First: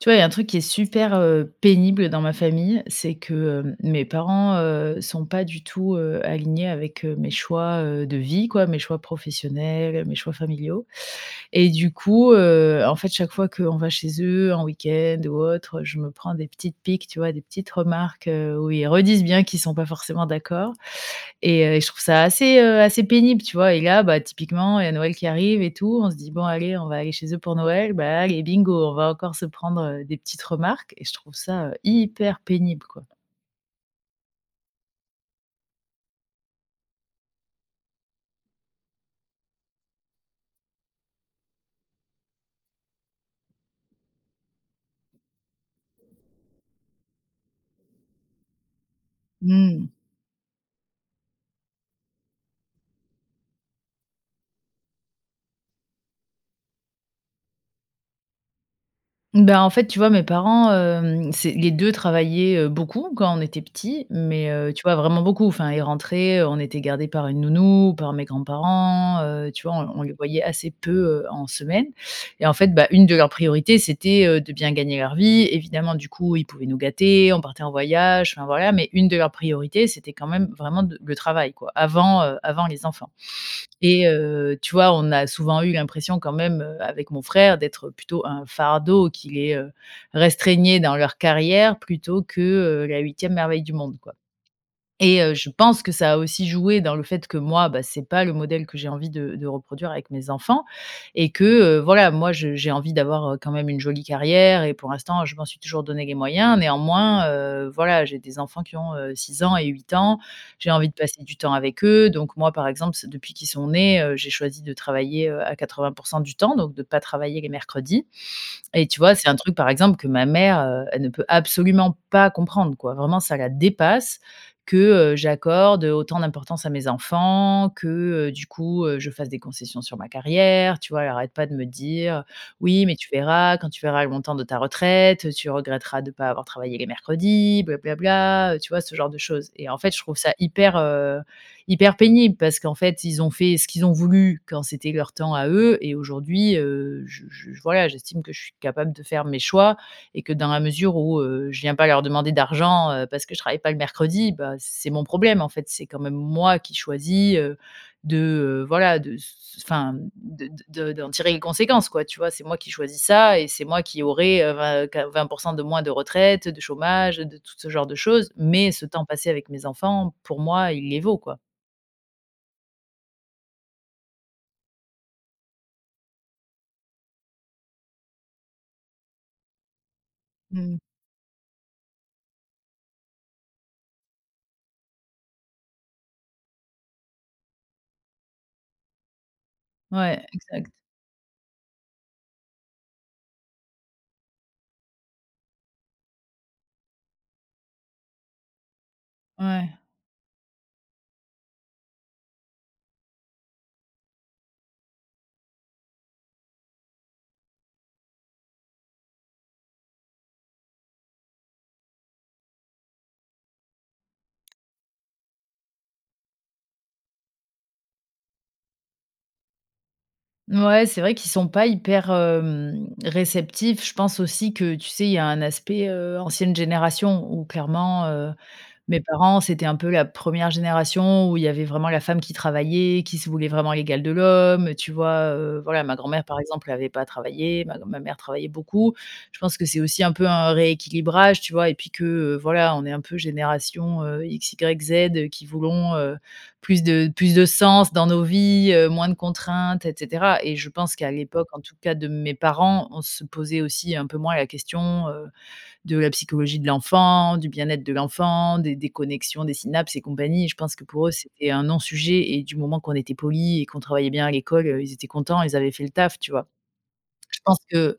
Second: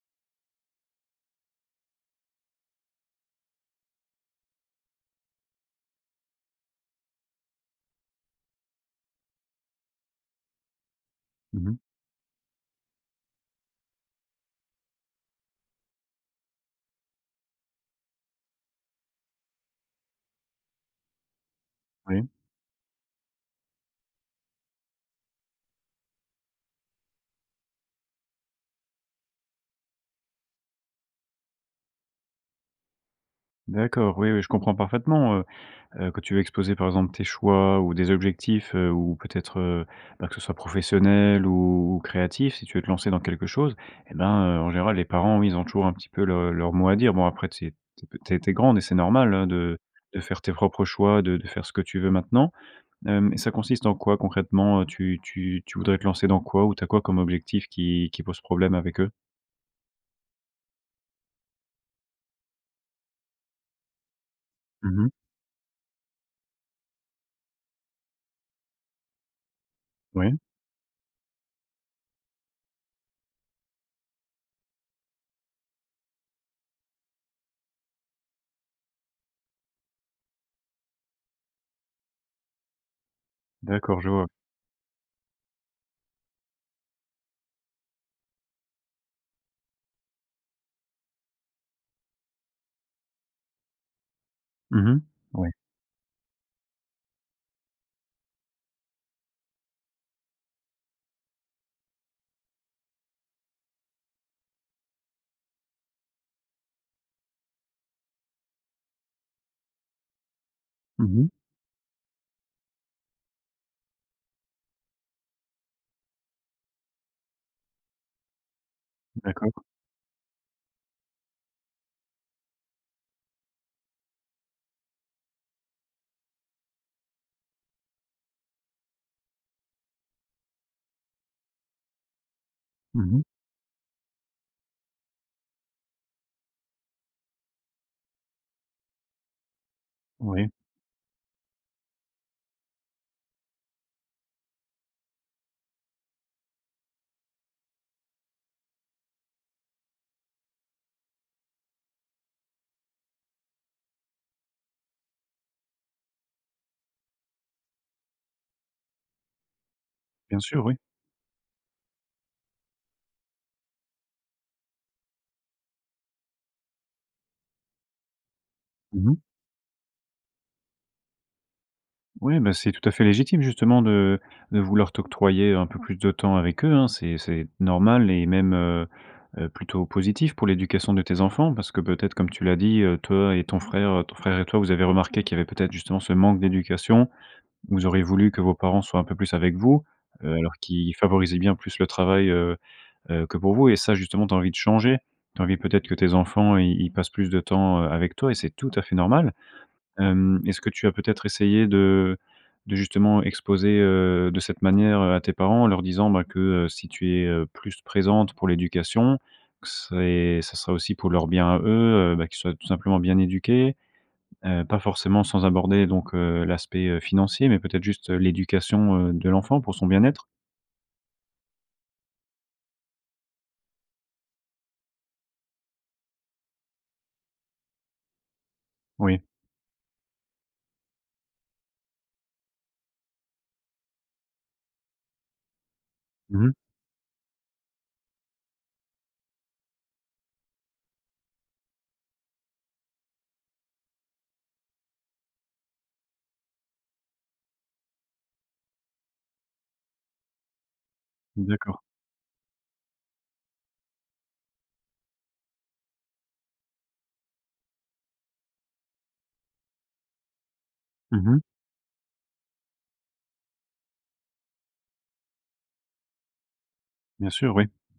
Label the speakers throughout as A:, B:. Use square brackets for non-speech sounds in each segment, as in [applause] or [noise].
A: Tu vois, il y a un truc qui est super, heu, pénible dans ma famille, c'est que, hem, mes parents, heu, sont pas du tout, heu, alignés avec, heu, mes choix, heu, de vie, quoi, mes choix professionnels, mes choix familiaux
B: Mmh
A: et
B: mh.
A: du coup, heu, en fait, chaque fois qu'on va chez eux en week-end ou autre, heu, je me prends des petites piques, tu vois? Des petites remarques, heu, où ils redisent bien qu'ils sont pas forcément d'accord et, heu, et je trouve ça
B: Oui.
A: assez, heu, assez pénible, tu vois? Et là, bah, typiquement, il y a Noël qui arrive et tout. On se dit: «Bon, allez, on va aller chez eux pour Noël». Bah, allez, bingo, on va encore se prendre, heu, des petites remarques et je trouve ça, heu, hyper pénible, quoi.
B: D'accord. Oui, oui, je comprends parfaitement, heu heu que tu veux exposer, par exemple, tes choix ou des objectifs, heu, ou, peut-être, heu, bah, que ce soit professionnel ou ou créatif. Si tu veux te lancer dans quelque chose eh ben, heu, en général, les parents, oui, ils ont toujours un petit peu le leur mot à dire. Bon, après, tu sais, tu es pe tu es tu es grande et c'est normal, hein, de
A: Mmh.
B: de faire tes propres choix, de de faire ce que tu veux, maintenant. Hem, ça consiste en quoi, concrètement, heu, tu tu tu voudrais te lancer dans quoi? Ou tu as quoi comme objectif qui qui pose problème avec eux?
A: Mmh. Ben, en fait, tu vois mes parents, hem, c'est les 2 travaillaient, heu, beaucoup quand on était petits. Mais, heu, tu vois,
B: Mmh mh.
A: vraiment beaucoup. Enfin, ils rentraient, on était gardés par une nounou, ou par mes grands-parents, heu, tu vois? On l on les
B: Oui.
A: voyait assez peu, heu, en semaine et en fait, bah, une de leurs priorités, c'était, heu, de bien gagner leur vie, évidemment. Du coup, ils pouvaient nous gâter, on partait en voyage, enfin, voilà. Mais, une de leurs priorités, c'était quand même vraiment de le travail, quoi, avant, heu, avant les enfants.
B: D'accord.
A: Et
B: Je vois.
A: heu, tu vois, on a souvent eu l'impression, quand même, heu, avec mon frère, d'être plutôt un fardeau qui les, heu, restreignait dans leur carrière, plutôt que, heu, la 8e merveille du monde, quoi.
B: Mmh mh.
A: Et heu, je
B: Ouais.
A: pense que ça a aussi joué dans le fait que moi, bah, c'est pas le modèle que j'ai envie de de reproduire avec mes enfants et que, heu, voilà, moi, je j'ai envie d'avoir, heu, quand même une jolie carrière et pour l'instant, je m'en suis toujours donné les moyens. Néanmoins, heu, voilà, j'ai des enfants qui ont, heu, 6 ans et 8 ans. J'ai envie de
B: Mmh
A: passer
B: mh.
A: du temps avec eux. Donc, moi, par exemple, c depuis qu'ils sont nés, heu, j'ai choisi de travailler, heu, à 80 % du temps, donc de pas travailler les mercredis, et tu vois, c'est un truc,
B: D'accord.
A: par exemple, que ma mère, heu, elle ne peut absolument pas comprendre, quoi. Vraiment, ça la dépasse que, heu, j'accorde, heu, autant d'importance à mes enfants, que, heu, du coup, heu, je fasse des concessions sur ma carrière, tu vois? Elle arrête pas de me dire: «Oui, mais
B: Mmh
A: tu
B: mh.
A: verras, quand tu verras le montant de ta retraite, heu, tu regretteras de pas avoir travaillé les mercredis, bla bla bla». Heu, tu vois, ce genre de chose? Et en fait, je trouve ça
B: Oui.
A: hyper, heu, hyper pénible parce qu'en fait, ils ont fait ce qu'ils ont voulu, quand c'était leur temps à eux et aujourd'hui, heu, je je j voilà, j'estime que je suis capable de faire mes choix et que, dans la mesure où, heu, je viens pas leur demander d'argent, heu, parce que je travaille pas le mercredi, bah, c'est mon problème, en fait. C'est quand même moi qui choisis, heu, de, heu, voilà, de s s enfin, mmh,
B: Bien
A: de
B: sûr, oui.
A: de de d'en tirer une conséquence, quoi, tu vois? C'est moi qui choisis ça et c'est moi qui aurai, heu, 20 qua 20 % de moins de retraite, heu, de chômage, heu, de toute ce genre de choses. Mais, ce temps
B: Mmh mh.
A: passé avec mes enfants, pour moi, il les vaut, quoi.
B: Oui, beh c'est tout à fait légitime, justement, de de vouloir t'octroyer un peu plus de temps avec eux, hein. C'est c'est normal et même, heu heu, plutôt positif pour
A: Mmh.
B: l'éducation de tes enfants. Parce que peut-être, comme tu l'as dit, heu, toi et ton frère ton frère et toi, vous avez remarqué qu'il y avait peut-être justement ce manque d'éducation. Vous auriez voulu que vos parents soient un peu plus avec vous,
A: Ouais,
B: alors
A: exact.
B: qu'ils favorisaient bien plus le travail, heu heu, que pour vous et ça, justement, tu as envie de changer. Tu as envie, peut-être, que tes enfants, ils ils passent plus de temps, heu, avec toi et c'est tout à fait normal.
A: Ouais.
B: Hem, est-ce que tu as peut-être essayé de de justement exposer, heu, de cette manière, heu, à tes parents, en leur disant que, heu, si tu es, heu, plus présente pour l'éducation, que c'est ça serait aussi pour leur bien à eux, heu, bah, qu'ils soient tout simplement bien éduqués, heu, pas forcément sans aborder donc, heu, l'aspect, heu, financier, mais peut-être juste l'éducation, heu, de l'enfant pour son bien-être?
A: Ouais, c'est vrai qu'ils sont pas hyper, hem, réceptifs. Je pense aussi que, tu sais, il y a un aspect, heu, ancienne génération où, clairement, heu, mes
B: Oui.
A: parents, c'était un peu la première génération où il y avait vraiment la femme qui travaillait, qui se voulait vraiment l'égale de l'homme, tu vois? Heu, voilà, ma grand-mère, par
B: Mmh mh.
A: exemple, avait pas travaillé. Ma gr ma mère travaillait beaucoup. Je pense que c'est aussi un peu un rééquilibrage, tu vois? Et puis que, heu, voilà, on est un peu génération, heu, XYZ qui voulons, heu, plus de plus de sens dans nos vies, heu, moins de contraintes, et cetera, et je pense qu'à l'époque, en tout
B: D'accord.
A: cas de mes parents, on se posait aussi un peu moins la question, heu, de la psychologie de l'enfant, du bien-être de l'enfant, des des connexions, des synapses et compagnies. Je pense que pour eux,
B: Mmh mh.
A: c'était un non-sujet et du moment qu'on était poli et qu'on travaillait bien à l'école, heu, ils étaient contents, ils avaient fait le taf, tu vois?
B: Bien
A: Je
B: sûr,
A: pense
B: oui.
A: que,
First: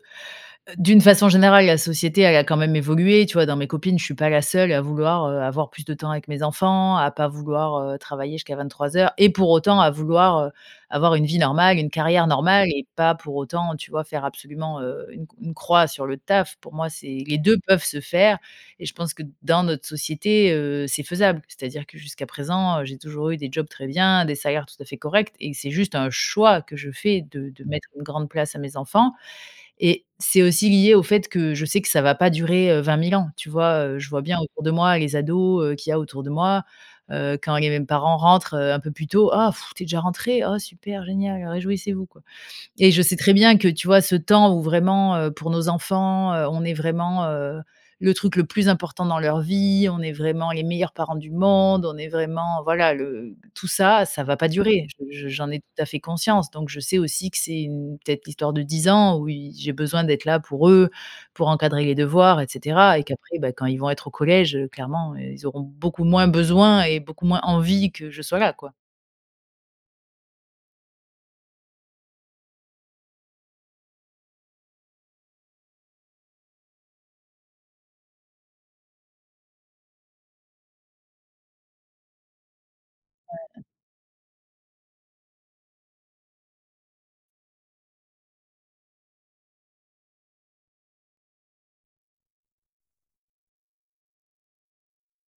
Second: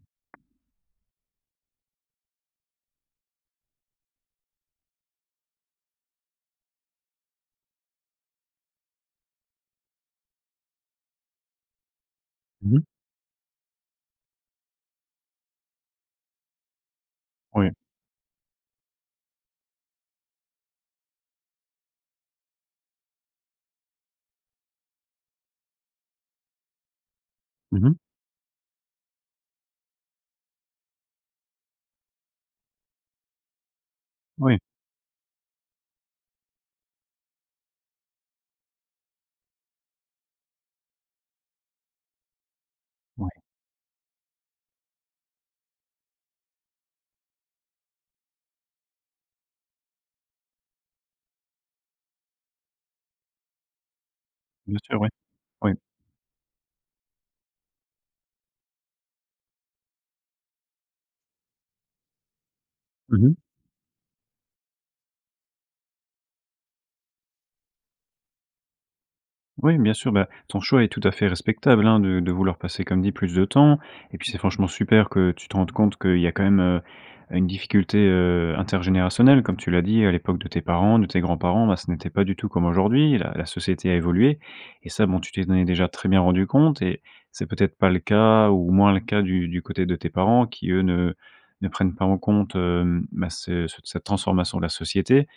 A: d'une façon générale, la société, elle a quand même évolué, tu vois? Dans mes copines, je suis pas la seule à vouloir, heu, avoir plus de temps avec mes enfants, à pas vouloir, heu, travailler jusqu'à 23:00 et pour autant à vouloir, heu, avoir une vie normale, une carrière normale
B: Mmh mh.
A: et pas pour autant, tu vois, faire absolument, heu, une une croix sur le taf? Pour moi, c'est les deux
B: Oui.
A: peuvent se faire et je pense que, dans notre société, heu, c'est faisable. C'est-à-dire que jusqu'à présent, heu, j'ai toujours eu des jobs très bien, des salaires tout à fait corrects et c'est juste un choix que je fais de de
B: Mmh
A: mettre
B: mh.
A: une grande place à mes enfants. Et c'est aussi lié au fait que je sais que ça ne va pas durer, heu, 20 000 ans, tu vois? Heu, je vois bien
B: Oui.
A: autour de moi, les ados, heu, qu'il y a autour de moi, heu, quand les parents rentrent un peu plus tôt: «Oh pff, tu es déjà rentré? Oh super génial, réjouissez vous, quoi». Et je sais
B: Ouais.
A: très bien que, tu vois, ce temps où vraiment, heu, pour nos enfants, heu, on est vraiment, heu, le truc le plus important dans leur vie, on est vraiment les meilleurs parents du monde, on est vraiment, voilà, le tout ça ça va pas
B: Bien
A: durer.
B: sûr, oui.
A: Je je j'en ai
B: Oui.
A: tout à fait conscience. Donc je sais aussi que c'est peut-être l'histoire de 10 ans où y j'ai besoin d'être là pour eux, pour encadrer les devoirs, et cetera, et
B: Mmh mh.
A: qu'après, beh, quand ils vont être au collège, heu, clairement, heu, ils auront beaucoup moins besoin et beaucoup moins envie que je sois là, quoi.
B: Oui, bien sûr, bah ton choix est tout à fait respectable, hein, de de vouloir passer, comme dit plus de temps et puis c'est franchement super que tu te rendes compte qu'il y a quand même, heu, une difficulté, heu, intergénérationnelle comme tu l'as dit à l'époque de tes parents, de tes grands-parents, bah ce n'était pas du tout comme aujourd'hui la la
A: Ouais.
B: société a évolué et ça, bon, tu t'en est déjà très bien rendu compte et c'est peut-être pas le cas ou moins le cas du du côté de tes parents qui eux ne ne prennent pas en compte, hem, bah ce c cette transformation de la société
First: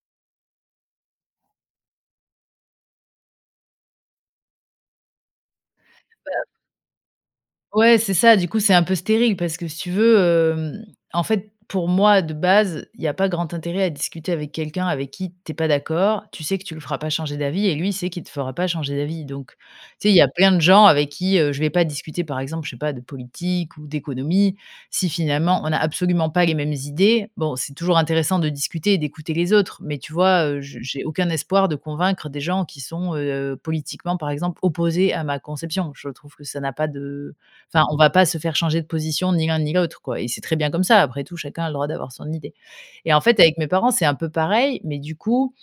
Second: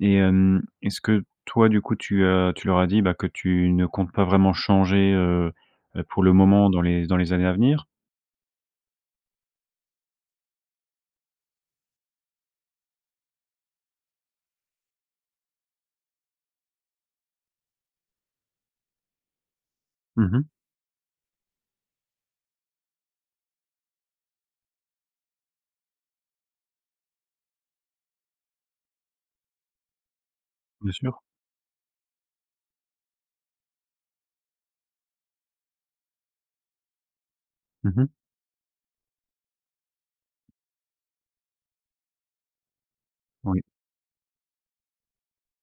B: et hem, est-ce que toi, du coup, tu, heu tu leur as dit, bah que tu ne comptes pas vraiment changer, heu heu, pour
A: Bah
B: le
A: ap
B: moment dans les dans les années à venir?
A: Ouais, c'est ça, du coup, c'est un peu stérile parce que si tu veux, hem, en fait, pour moi de base, il y a pas grand intérêt à discuter avec quelqu'un avec qui tu es pas d'accord, tu sais que tu le feras pas changer d'avis et lui, il sait qu'il te fera pas changer d'avis donc tu sais, il y a
B: Mmh mh.
A: plein de gens avec qui, heu, je vais pas discuter par exemple, je sais pas de politique ou d'économie, si finalement, on n'a absolument pas les mêmes idées. Bon, c'est toujours intéressant de discuter et d'écouter les autres, mais tu vois, heu, je
B: Bien
A: j'ai
B: sûr.
A: aucun espoir de convaincre des gens qui sont, heu, politiquement par exemple opposés à ma conception. Je trouve que ça n'a pas de enfin,
B: Mmh
A: on
B: mh.
A: va pas se faire changer de position ni l'un ni l'autre, quoi et c'est très bien comme ça, après tout, chacun a le droit d'avoir son idée et en fait, avec
B: Oui.
A: mes parents, c'est un peu pareil, mais du coup,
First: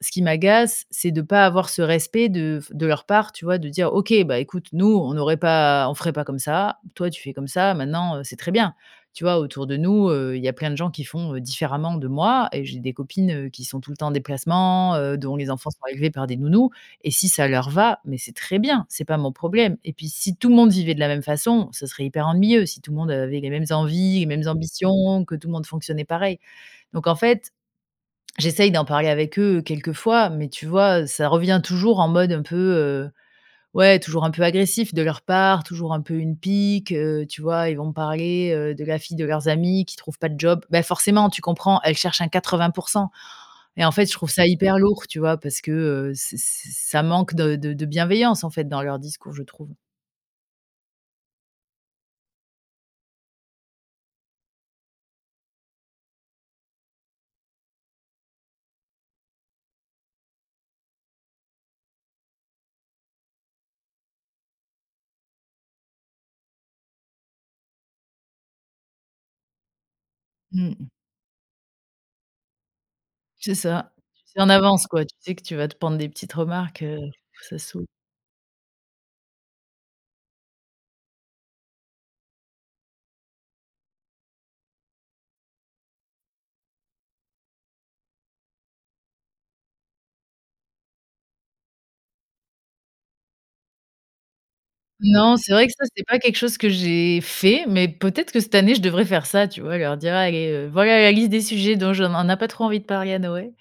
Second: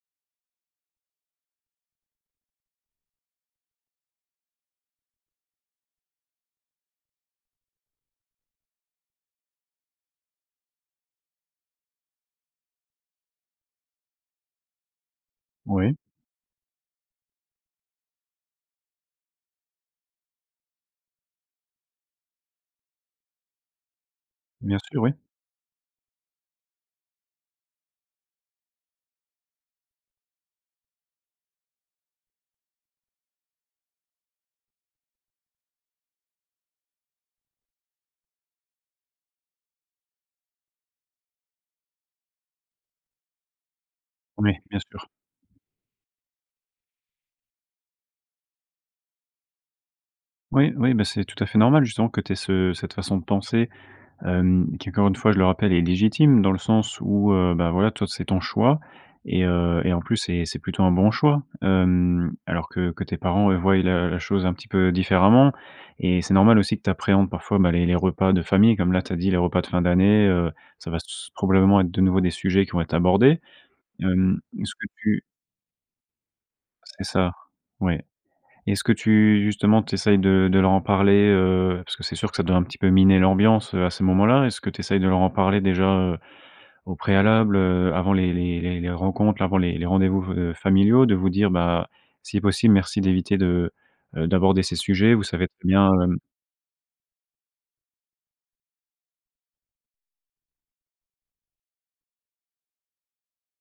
A: ce qui m'agace, c'est de pas avoir ce respect de f de leur part, tu vois, de dire: «OK, bah écoute, nous, on n'aurait pas on ferait pas comme ça, toi, tu fais comme ça maintenant, heu, c'est très bien». Tu vois, autour de nous, heu, il y a plein de gens qui font, heu, différemment de moi et j'ai des copines, heu, qui sont tout le temps en déplacement, heu, dont les enfants sont
B: Ouais.
A: élevés par des nounous et si ça leur va, mais c'est très bien, c'est pas mon problème et puis si tout le monde vivait de la même façon, ce serait hyper ennuyeux si tout le monde avait les mêmes envies, les mêmes
B: Bien sûr, oui.
A: ambitions, que tout le monde fonctionnait pareil, donc en fait, j'essaie d'en parler avec eux quelques fois, mais tu vois, heu, ça revient toujours en mode un peu, heu ouais, toujours un peu agressif de leur part, toujours un peu une pique, heu, tu vois? Ils vont me parler, heu, de la fille de leurs amis qui trouve pas de job. «Bah forcément, tu comprends, elle cherche un 80 %» et en fait, je trouve ça
B: Oui,
A: hyper
B: bien
A: lourd,
B: sûr.
A: tu vois, parce que, heu, ç ç ça manque de de de bienveillance, en fait, dans leur discours, je trouve.
B: Oui, oui, bah, c'est tout à fait normal justement que tu aies ce cette façon de penser, hem, qui, encore une fois, je le rappelle est légitime, dans le sens où, heu, bah, voilà, toi c'est ton choix et heu et en plus c'est c'est plutôt un bon choix. Hem, alors que que tes parents, heu, voient la la chose un petit peu différemment, et c'est normal aussi que tu appréhendes parfois, ben les les repas de famille comme là, tu as dit: «Les repas de fin d'année, heu,
A: Mmh
B: ça
A: mh.
B: va s probablement être de nouveau, des sujets qui vont être abordés».
A: C'est ça. Tu
B: Hem,
A: sais en
B: est-ce que
A: avance, quoi, tu
B: tu
A: sais que tu vas te prendre des petites remarques, heu,
B: C'est ça.
A: ça soûle.
B: Ouais. Est-ce que tu justement tu essaies de de leur en parler, heu? Parce que c'est sûr que ça doit un petit peu miner l'ambiance, heu, à ces moments-là. Est-ce que tu essaies de leur en parler déjà, heu, au préalable, heu, avant les les les les rencontres, avant les les rendez-vous, heu, familiaux? De vous dire, bah: «Si possible, merci d'éviter de, heu, d'aborder ces sujets, vous
A: Non,
B: savez
A: c'est vrai
B: très
A: que ça,
B: bien,
A: c'est
B: hem»
A: pas quelque chose que j'ai, fait, mais peut-être que cette année, je devrais faire ça, tu vois? Leur dire: «Allez, heu, voilà la liste des sujets dont je on n'a pas trop envie de parler à Noël».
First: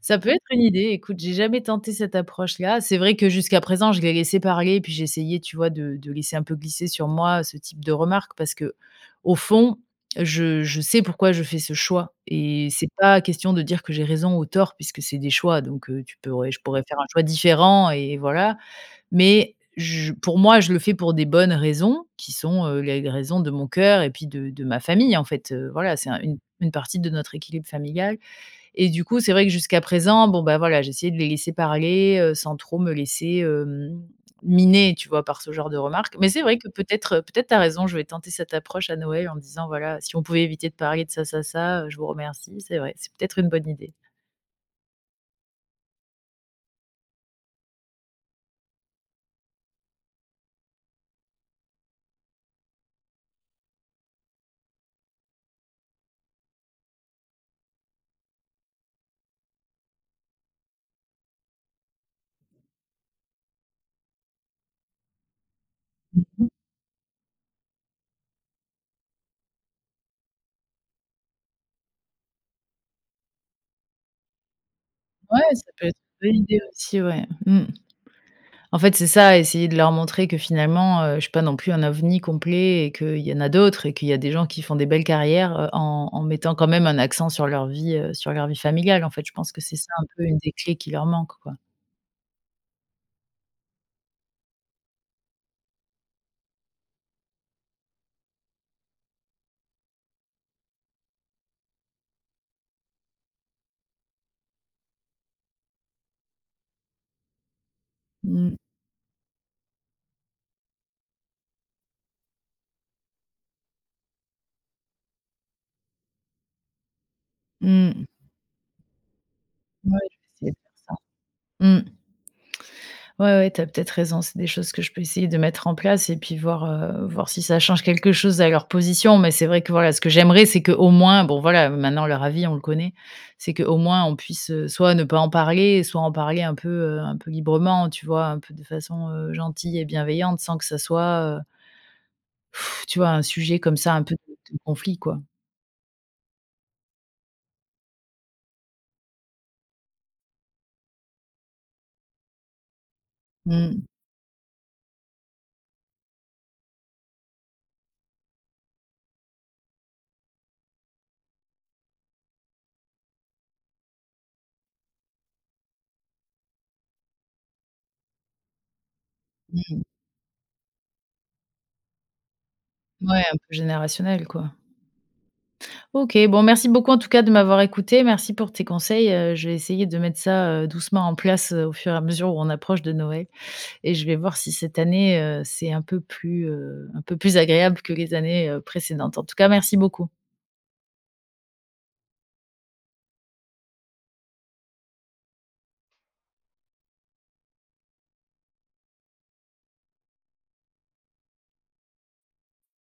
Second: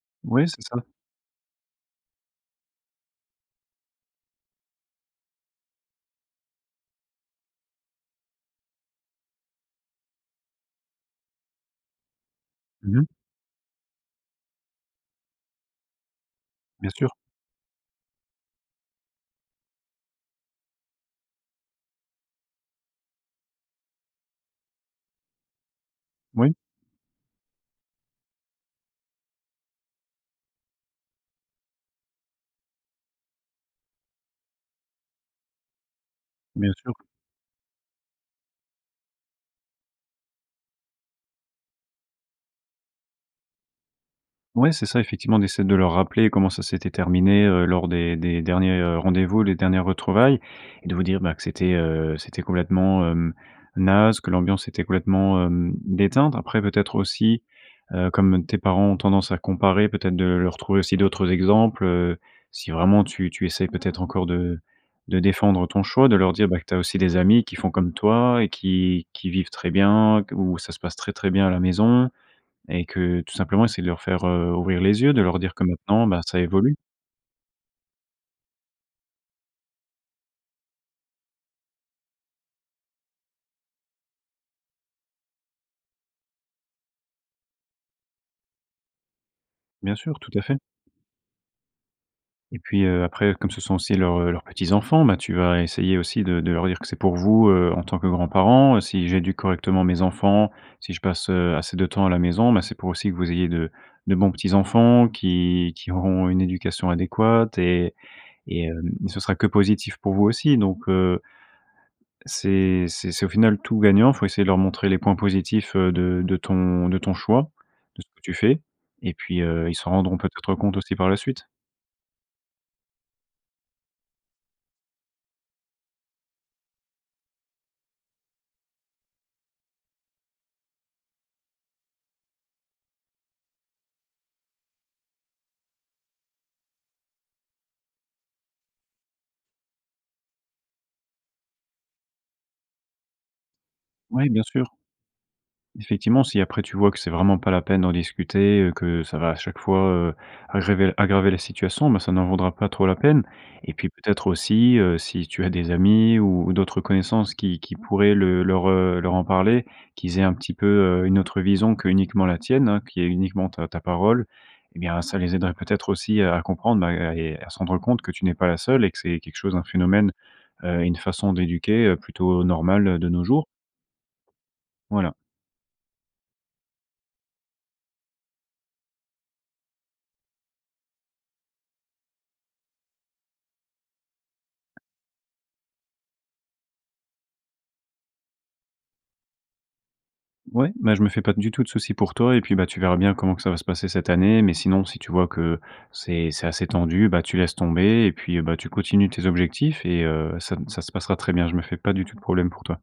A: Ça peut être
B: Oui,
A: une
B: c'est ça.
A: idée, écoute, j'ai jamais tenté cette approche-là. C'est vrai, que jusqu'à présent, je les laissais parler et puis j'essayais, tu vois, de de laisser un peu glisser sur moi, heu, ce type de remarque. Parce qu'au fond, je je sais pourquoi, je fais ce choix et c'est
B: Mmh mh.
A: pas question de dire, que j'ai raison ou tort, puisque c'est des choix, donc, heu, tu pourrais je pourrais
B: Bien
A: faire un
B: sûr.
A: choix différent et et voilà. Mais, je pour moi, je le fais pour des bonnes raisons, qui sont, heu, les les raisons de mon cœur et puis de de ma famille en fait, heu, voilà. C'est une
B: Oui.
A: une partie de notre équilibre familial et du coup, c'est vrai que jusqu'à présent, bon, bah, voilà, j'essayais de les laisser parler, heu, sans trop me laisser, hem, miner, tu vois? Par ce genre de remarque. Mais c'est vrai que
B: Bien sûr.
A: peut-être, peut-être tu as raison, je vais tenter cette approche à Noël en disant: «Voilà, si on pouvait éviter de parler de ça, ça, ça, heu, je vous remercie». C'est vrai, c'est peut-être une bonne idée.
B: Ouais, c'est ça effectivement, d'essayer de leur rappeler comment ça s'était terminé, heu, lors des des derniers, heu, rendez-vous, les dernières retrouvailles et de vous dire, bah, que c'était, heu, c'était complètement, heu, naze, que l'ambiance était complètement, hem, déteinte. Après peut-être aussi, heu, comme tes parents ont tendance à comparer, peut-être de leur trouver aussi d'autres exemples, heu, si vraiment tu tu essaies peut-être encore de de défendre ton choix, de
A: Mmh
B: leur dire,
A: mh.
B: ben, que tu as aussi des amis qui font comme toi et qui qui vivent très bien qu où ça se passe très très bien à la maison et que tout simplement essayer de leur faire, heu, ouvrir les yeux, de leur
A: Ouais,
B: dire
A: ça
B: que
A: peut être
B: maintenant, bah,
A: une
B: ça
A: bonne idée
B: évolue.
A: aussi, ouais. Mmh. En fait, c'est ça: essayer de leur montrer que finalement, heu, je suis pas non plus un ovni complet et qu'il y en a d'autres et qu'il y a des gens qui font des belles carrières, heu, en en mettant quand même un accent sur leur vie, heu, sur leur vie familiale en fait. Je pense que c'est ça,
B: Bien
A: un
B: sûr,
A: peu,
B: tout
A: une
B: à
A: des
B: fait.
A: clés qui leur manque, quoi.
B: Et puis, heu, après, comme ce sont aussi leurs, heu, leurs petits-enfants, bah, tu vas essayer aussi de de leur dire que: «C'est pour vous, heu, en tant que grands-parents, si j'éduque correctement mes enfants, si je passe, heu, assez de temps à la maison, ben, c'est pour aussi que vous ayez de de bons petits-enfants qui qui auront une éducation adéquate et
A: Mmh.
B: et hem, ce sera que positif pour vous aussi donc, heu» «c'est c'est c'est au final tout gagnant», il faut essayer de leur montrer les points positifs, heu, de de ton de ton choix, de
A: Mmh.
B: ce que tu fais et puis, heu, ils se
A: Ouais,
B: rendront
A: je vais essayer
B: peut-être
A: de faire
B: compte aussi
A: ça.
B: par la suite.
A: Mmh. Ouais, ouais, tu as peut-être raison, c'est des choses que je peux essayer de mettre en place et puis voir, heu, voir si ça change quelque chose à leur position. Mais c'est vrai que voilà, ce que j'aimerais c'est qu'au moins, bon voilà, maintenant leur avis, on le connaît, c'est qu'au moins on puisse, heu, soit ne pas en parler soit en parler un peu, heu, un peu librement, tu vois? Un peu de façon, heu, gentille et bienveillante sans que ça soit, heu [blows air] tu vois, un sujet comme ça, un peu
B: Oui,
A: de
B: bien
A: de
B: sûr.
A: conflit, quoi.
B: Effectivement, si après tu vois que c'est vraiment pas la peine d'en discuter, heu, que ça va à chaque fois, heu, aggraver- aggraver la situation, ben, ça n'en vaudra pas trop la peine et
A: Mmh.
B: puis peut-être aussi, heu, si tu as des amis ou d'autres connaissances qui qui pourraient le leur, heu, leur en parler. Qu'ils aient un petit peu, heu, une autre vision qu'uniquement la tienne, hein, qui est uniquement ta ta parole, eh bien ça les aiderait peut-être aussi à à comprendre, bah, à et à se rendre compte que tu n'es pas la seule et que c'est quelque chose, un
A: Mmh.
B: phénomène, heu, une façon d'éduquer, heu, plutôt normale, heu, de
A: Ouais,
B: nos
A: un
B: jours.
A: peu générationnel, quoi.
B: Voilà.
A: OK, bon, merci beaucoup en tout cas de m'avoir écoutée. Merci pour tes conseils, heu, je vais essayer de mettre ça, heu, doucement en place, heu, au fur et à mesure où on approche de Noël et je vais voir si cette année, heu, c'est un peu plus, heu, un peu plus agréable que les années, heu, précédentes. En tout cas, merci beaucoup.
B: Ouais. Bah, je me fais pas du tout de souci pour toi et puis, bah, tu verras bien comment que ça va se passer cette année. Mais sinon si tu vois que c'est c'est assez tendu, bah, tu laisses tomber et puis, heu, bah, tu continues tes objectifs et heu, ça n ça se passera très bien, je me fais pas du tout de problème pour toi.